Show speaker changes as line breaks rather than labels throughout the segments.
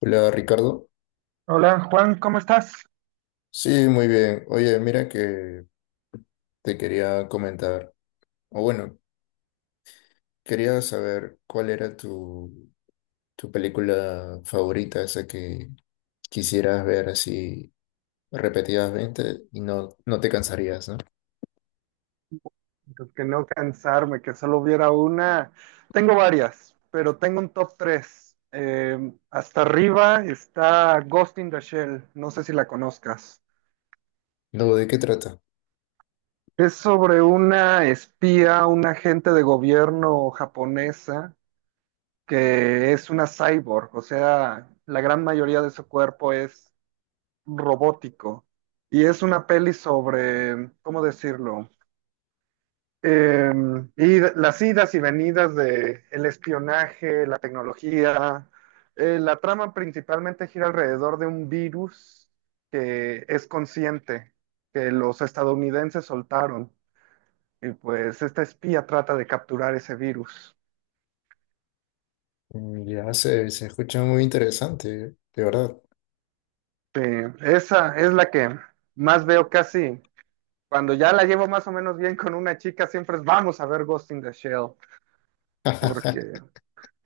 Hola Ricardo.
Hola Juan, ¿cómo estás?
Sí, muy bien. Oye, mira que te quería comentar, o bueno, quería saber cuál era tu película favorita, esa que quisieras ver así repetidamente y no, no te cansarías, ¿no?
Pues que no cansarme, que solo hubiera una. Tengo varias, pero tengo un top 3. Hasta arriba está Ghost in the Shell, no sé si la conozcas.
No, ¿de qué trata?
Es sobre una espía, una agente de gobierno japonesa que es una cyborg, o sea, la gran mayoría de su cuerpo es robótico. Y es una peli sobre, ¿cómo decirlo? Eh, y las idas y venidas de el espionaje, la tecnología. La trama principalmente gira alrededor de un virus que es consciente, que los estadounidenses soltaron. Y pues esta espía trata de capturar ese virus.
Mm, ya se escucha muy interesante, de verdad.
Sí, esa es la que más veo casi. Cuando ya la llevo más o menos bien con una chica, siempre es vamos a ver Ghost in the Shell, porque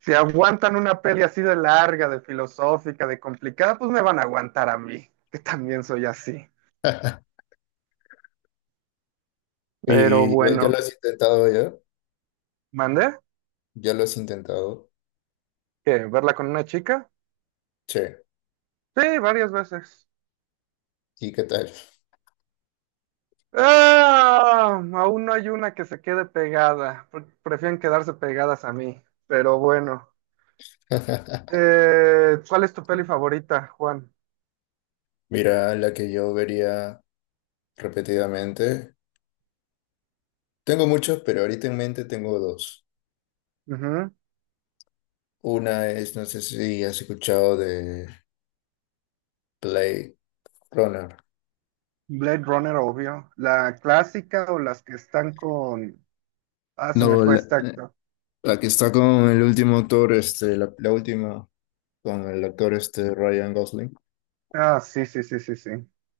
si aguantan una peli así de larga, de filosófica, de complicada, pues me van a aguantar a mí, que también soy así. Pero
¿Y ya, ya lo
bueno,
has intentado ya?
¿mandé?
¿Ya lo has intentado?
¿Qué? ¿Verla con una chica?
Che,
Sí, varias veces.
¿y qué tal?
¡Ah! Aún no hay una que se quede pegada. Prefieren quedarse pegadas a mí. Pero bueno. ¿Cuál es tu peli favorita, Juan?
Mira, la que yo vería repetidamente. Tengo muchos, pero ahorita en mente tengo dos.
Ujú.
Una es, no sé si has escuchado de Blade Runner.
Blade Runner, obvio. ¿La clásica o las que están con... Ah, se me
No,
fue
la,
esta.
la que está con el último actor, este, la última, con el actor este Ryan Gosling.
Ah, sí, sí, sí, sí, sí.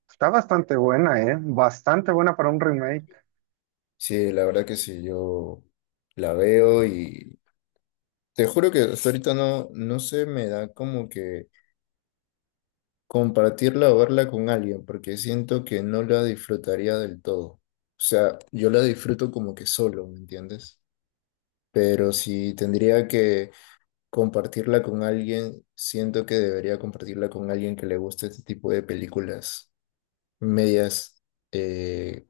Está bastante buena, ¿eh? Bastante buena para un remake.
Sí, la verdad que sí, yo la veo y te juro que hasta ahorita no, no se me da como que compartirla o verla con alguien, porque siento que no la disfrutaría del todo. O sea, yo la disfruto como que solo, ¿me entiendes? Pero si tendría que compartirla con alguien, siento que debería compartirla con alguien que le guste este tipo de películas medias eh,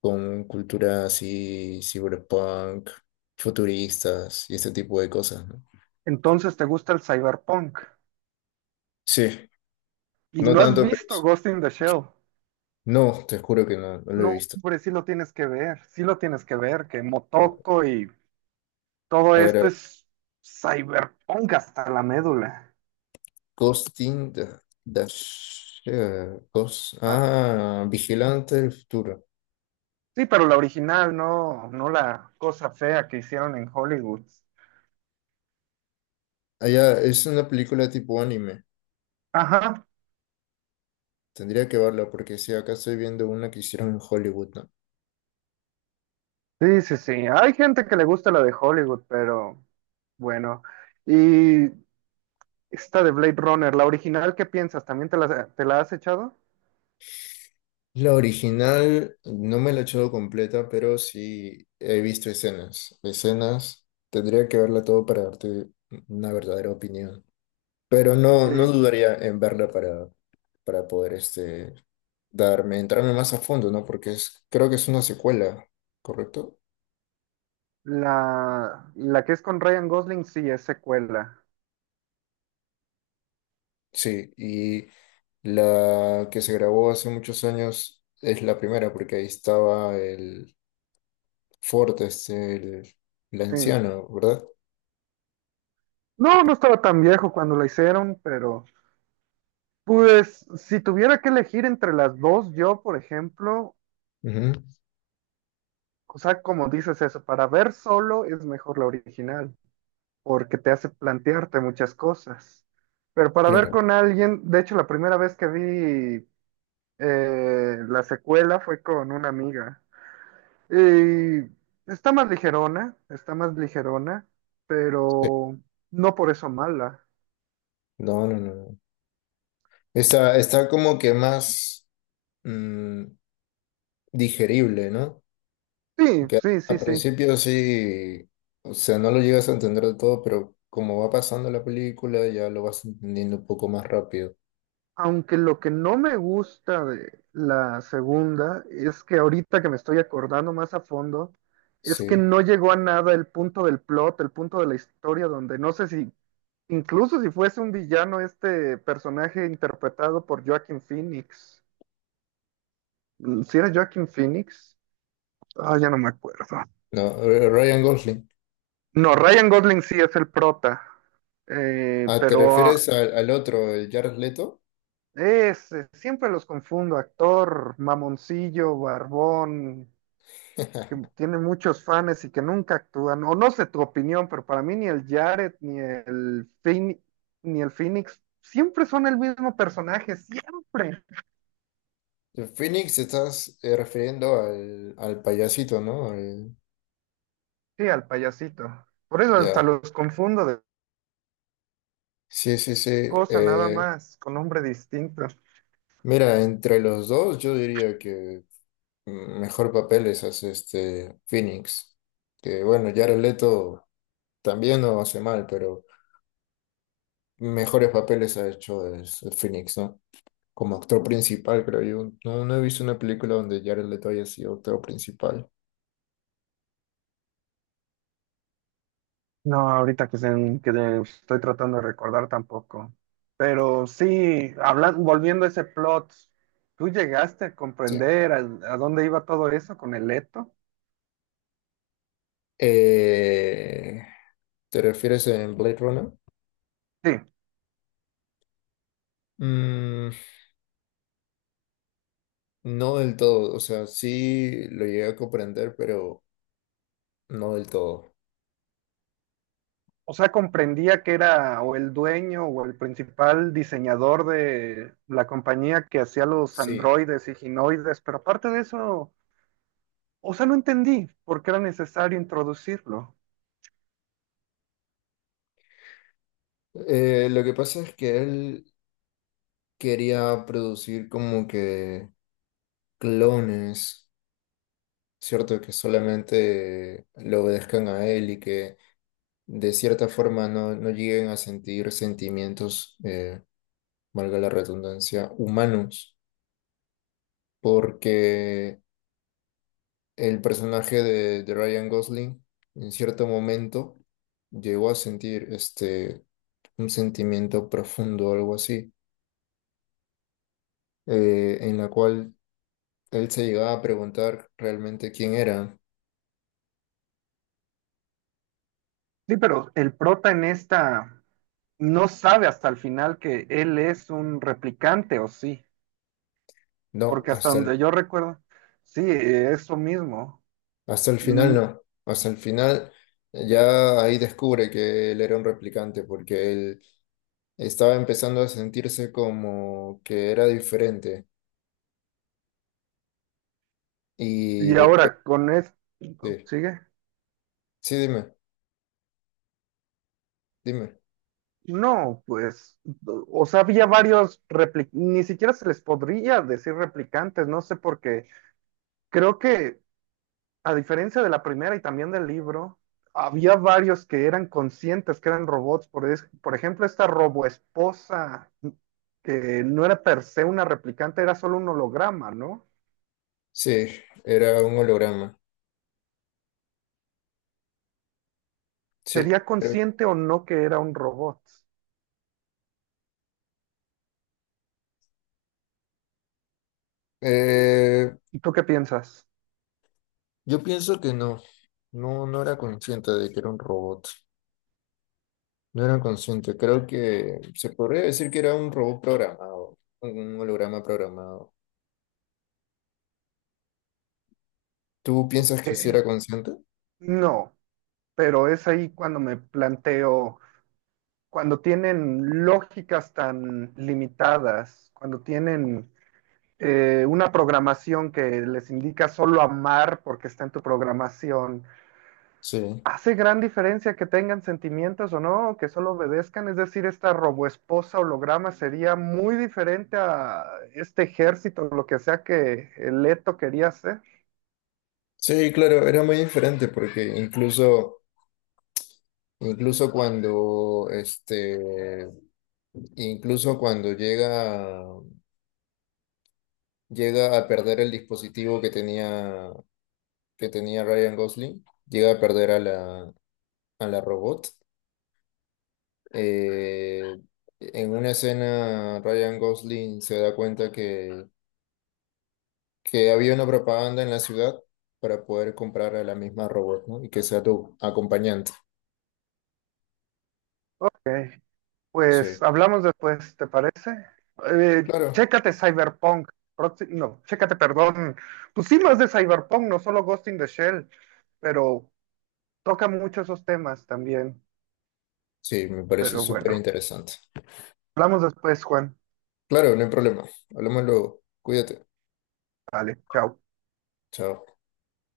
con cultura así, cyberpunk, futuristas y este tipo de cosas, ¿no?
Entonces, ¿te gusta el cyberpunk?
Sí,
¿Y
no
no has
tanto, pero
visto
sí.
Ghost in the Shell?
No, te juro que no, no lo he
No,
visto.
hombre, sí lo tienes que ver, sí lo tienes que ver, que
A
Motoko y todo
a
esto
ver.
es cyberpunk hasta la médula.
Costing the, the Shell, Cos-
Ajá.
ah, Vigilante del Futuro.
Sí, pero la original, no, no la cosa fea que hicieron en Hollywood.
Ah, ya, es una película tipo anime.
Ajá,
Tendría que verla porque si acá estoy viendo una que hicieron en Hollywood, ¿no?
sí, sí, sí. Hay gente que le gusta la de Hollywood, pero bueno. Y esta de Blade Runner, la original, ¿qué piensas? ¿También te la has echado?
La original no me la he echado completa, pero sí he visto escenas. Escenas, tendría que verla todo para darte una verdadera opinión. Pero no, no
Ye-
dudaría en verla para poder este, darme, entrarme más a fondo, ¿no? Porque es, creo que es una secuela, ¿correcto?
La, la que es con Ryan Gosling, sí, es secuela.
Sí, y la que se grabó hace muchos años es la primera, porque ahí estaba el Ford, este, el
Sí.
anciano, ¿verdad?
No, no estaba tan viejo cuando la hicieron, pero pues si tuviera que elegir entre las dos, yo, por ejemplo,
Ujú.
o sea, como dices eso, para ver solo es mejor la original, porque te hace plantearte muchas cosas. Pero para ver
Claro.
con alguien, de hecho, la primera vez que vi la secuela fue con una amiga. Eh, Está más ligerona, está más ligerona,
Sí.
pero no por eso mala.
No, no, no. No. Está, está como que más mm, digerible, ¿no?
Sí,
Que
sí,
a
sí, sí.
principio sí, o sea, no lo llegas a entender de todo, pero como va pasando la película, ya lo vas entendiendo un poco más rápido.
Aunque lo que no me gusta de la segunda es que ahorita que me estoy acordando más a fondo, es que
Sí.
no llegó a nada el punto del plot, el punto de la historia, donde no sé si, incluso si fuese un villano este personaje interpretado por Joaquin Phoenix. ¿Si era Joaquin Phoenix? Ah, ya no me acuerdo.
No, Ryan Gosling.
No, Ryan Gosling sí es el prota, eh,
Ah, ¿te
pero ah,
refieres al, al otro, el Jared Leto?
es, siempre los confundo, actor, mamoncillo, barbón, que tiene muchos fans y que nunca actúan, o no sé tu opinión, pero para mí ni el Jared, ni el Phoenix, siempre son el mismo personaje, siempre,
El Phoenix, estás refiriendo al, al payasito, ¿no? Al-
sí, al payasito. Por eso hasta
ya.
los confundo de
Sí, sí, sí.
cosa, nada
Eh,
más, con nombre distinto.
Mira, entre los dos, yo diría que mejor papeles hace este Phoenix. Que bueno, Jared Leto también no hace mal, pero mejores papeles ha hecho el Phoenix, ¿no? Como actor principal, creo yo. No, no he visto una película donde Jared Leto haya sido actor principal.
No, ahorita que estoy tratando de recordar tampoco. Pero sí, volviendo a ese plot, ¿tú llegaste a
Sí.
comprender a dónde iba todo eso con el Leto?
Eh, ¿te refieres en Blade Runner?
Sí,
Mm, no del todo, o sea, sí lo llegué a comprender, pero no del todo.
o sea, comprendía que era o el dueño o el principal diseñador de la compañía que hacía los
Sí.
androides y ginoides, pero aparte de eso, o sea, no entendí por qué era necesario introducirlo.
Lo que pasa es que él quería producir como que clones, ¿cierto? Que solamente le obedezcan a él y que de cierta forma no, no lleguen a sentir sentimientos, valga la redundancia, humanos. Porque el personaje de Ryan Gosling en cierto momento llegó a sentir este, un sentimiento profundo, algo así, en la cual él se llegaba a preguntar realmente quién era.
Sí, pero el prota en esta no sabe hasta el final que él es un replicante, o sí,
No,
porque hasta donde yo recuerdo, sí, eso mismo.
hasta el final
Mm,
no. Hasta el final ya ahí descubre que él era un replicante porque él estaba empezando a sentirse como que era diferente. Y
y
después,
ahora con esto,
sí,
¿sigue?
sí, dime, dime.
No, pues, o sea, había varios replicantes, ni siquiera se les podría decir replicantes, no sé por qué. Creo que a diferencia de la primera y también del libro, había varios que eran conscientes que eran robots. Por ejemplo, esta roboesposa, que no era per se una replicante, era solo un holograma, ¿no?
Sí, era un holograma. Sí,
¿Sería
eh,
consciente o no que era un robot?
eh,
¿Y tú qué piensas?
yo pienso que no, no, no era consciente de que era un robot, no era consciente, creo que se podría decir que era un robot programado, un holograma programado. ¿Tú piensas que sí
Eh,
era consciente?
no, pero es ahí cuando me planteo, cuando tienen lógicas tan limitadas, cuando tienen una programación que les indica solo amar porque está en tu programación,
Sí,
¿hace gran diferencia que tengan sentimientos o no? Que solo obedezcan, es decir, esta roboesposa holograma sería muy diferente a este ejército, lo que sea que Leto quería hacer.
sí, claro, era muy diferente porque incluso, incluso cuando, este, incluso cuando llega, llega a perder el dispositivo que tenía Ryan Gosling, llega a perder a la robot. Eh, en una escena, Ryan Gosling se da cuenta que había una propaganda en la ciudad para poder comprar a la misma robot, ¿no? Y que sea tu acompañante.
Ok,
Sí,
pues hablamos después, ¿te parece?
claro.
Chécate Cyberpunk. No, chécate, perdón. Pues sí, más de Cyberpunk, no solo Ghost in the Shell, pero toca mucho esos temas también.
Sí, me parece
Pero
súper
bueno,
interesante.
hablamos después, Juan.
Claro, no hay problema. Hablamos luego. Cuídate.
Vale, chao.
Chao.